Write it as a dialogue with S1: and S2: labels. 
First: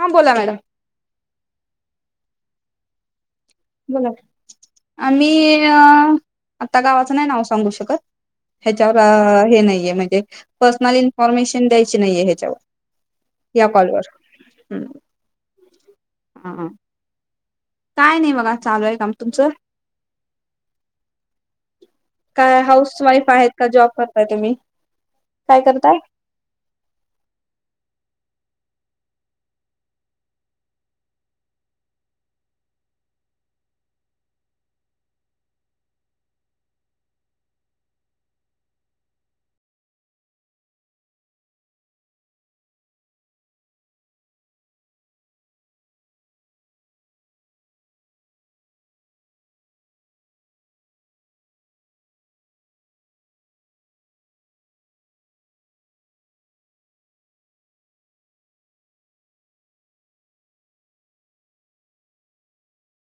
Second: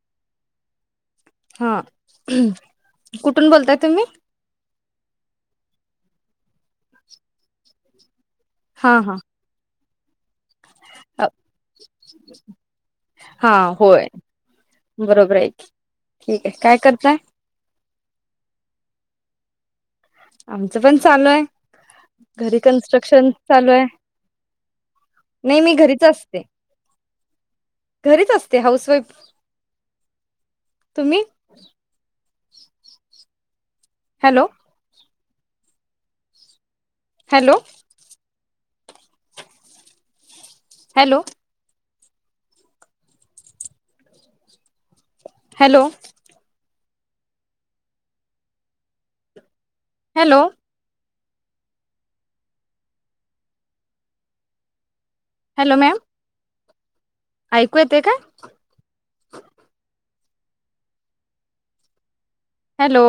S1: हा बोला मॅडम
S2: हा कुठ कुठून बोलताय तुम्ही?
S1: बोला आम्ही आता गावाचं नाही नाव सांगू शकत
S2: हा
S1: ह्याच्यावर
S2: हा
S1: हे नाहीये म्हण ते
S2: हा
S1: या
S2: होय
S1: कॉलवर
S2: बरोबर आहे ठीक आहे, काय करताय?
S1: काय नाही बघा चालू आहे काम तुमचं
S2: आमचं पण चालू आहे घरी
S1: काय हाऊस वाईफ
S2: कन्स्ट्रक्शन
S1: आहेत का
S2: चालू आहे
S1: जॉब करताय तुम्ही
S2: नाही
S1: काय
S2: मी
S1: करताय
S2: घरीच असते घरीच असते हाऊसवाईफ तुम्ही hello hello hello hello hello hello ma'am ऐकू येते का? हॅलो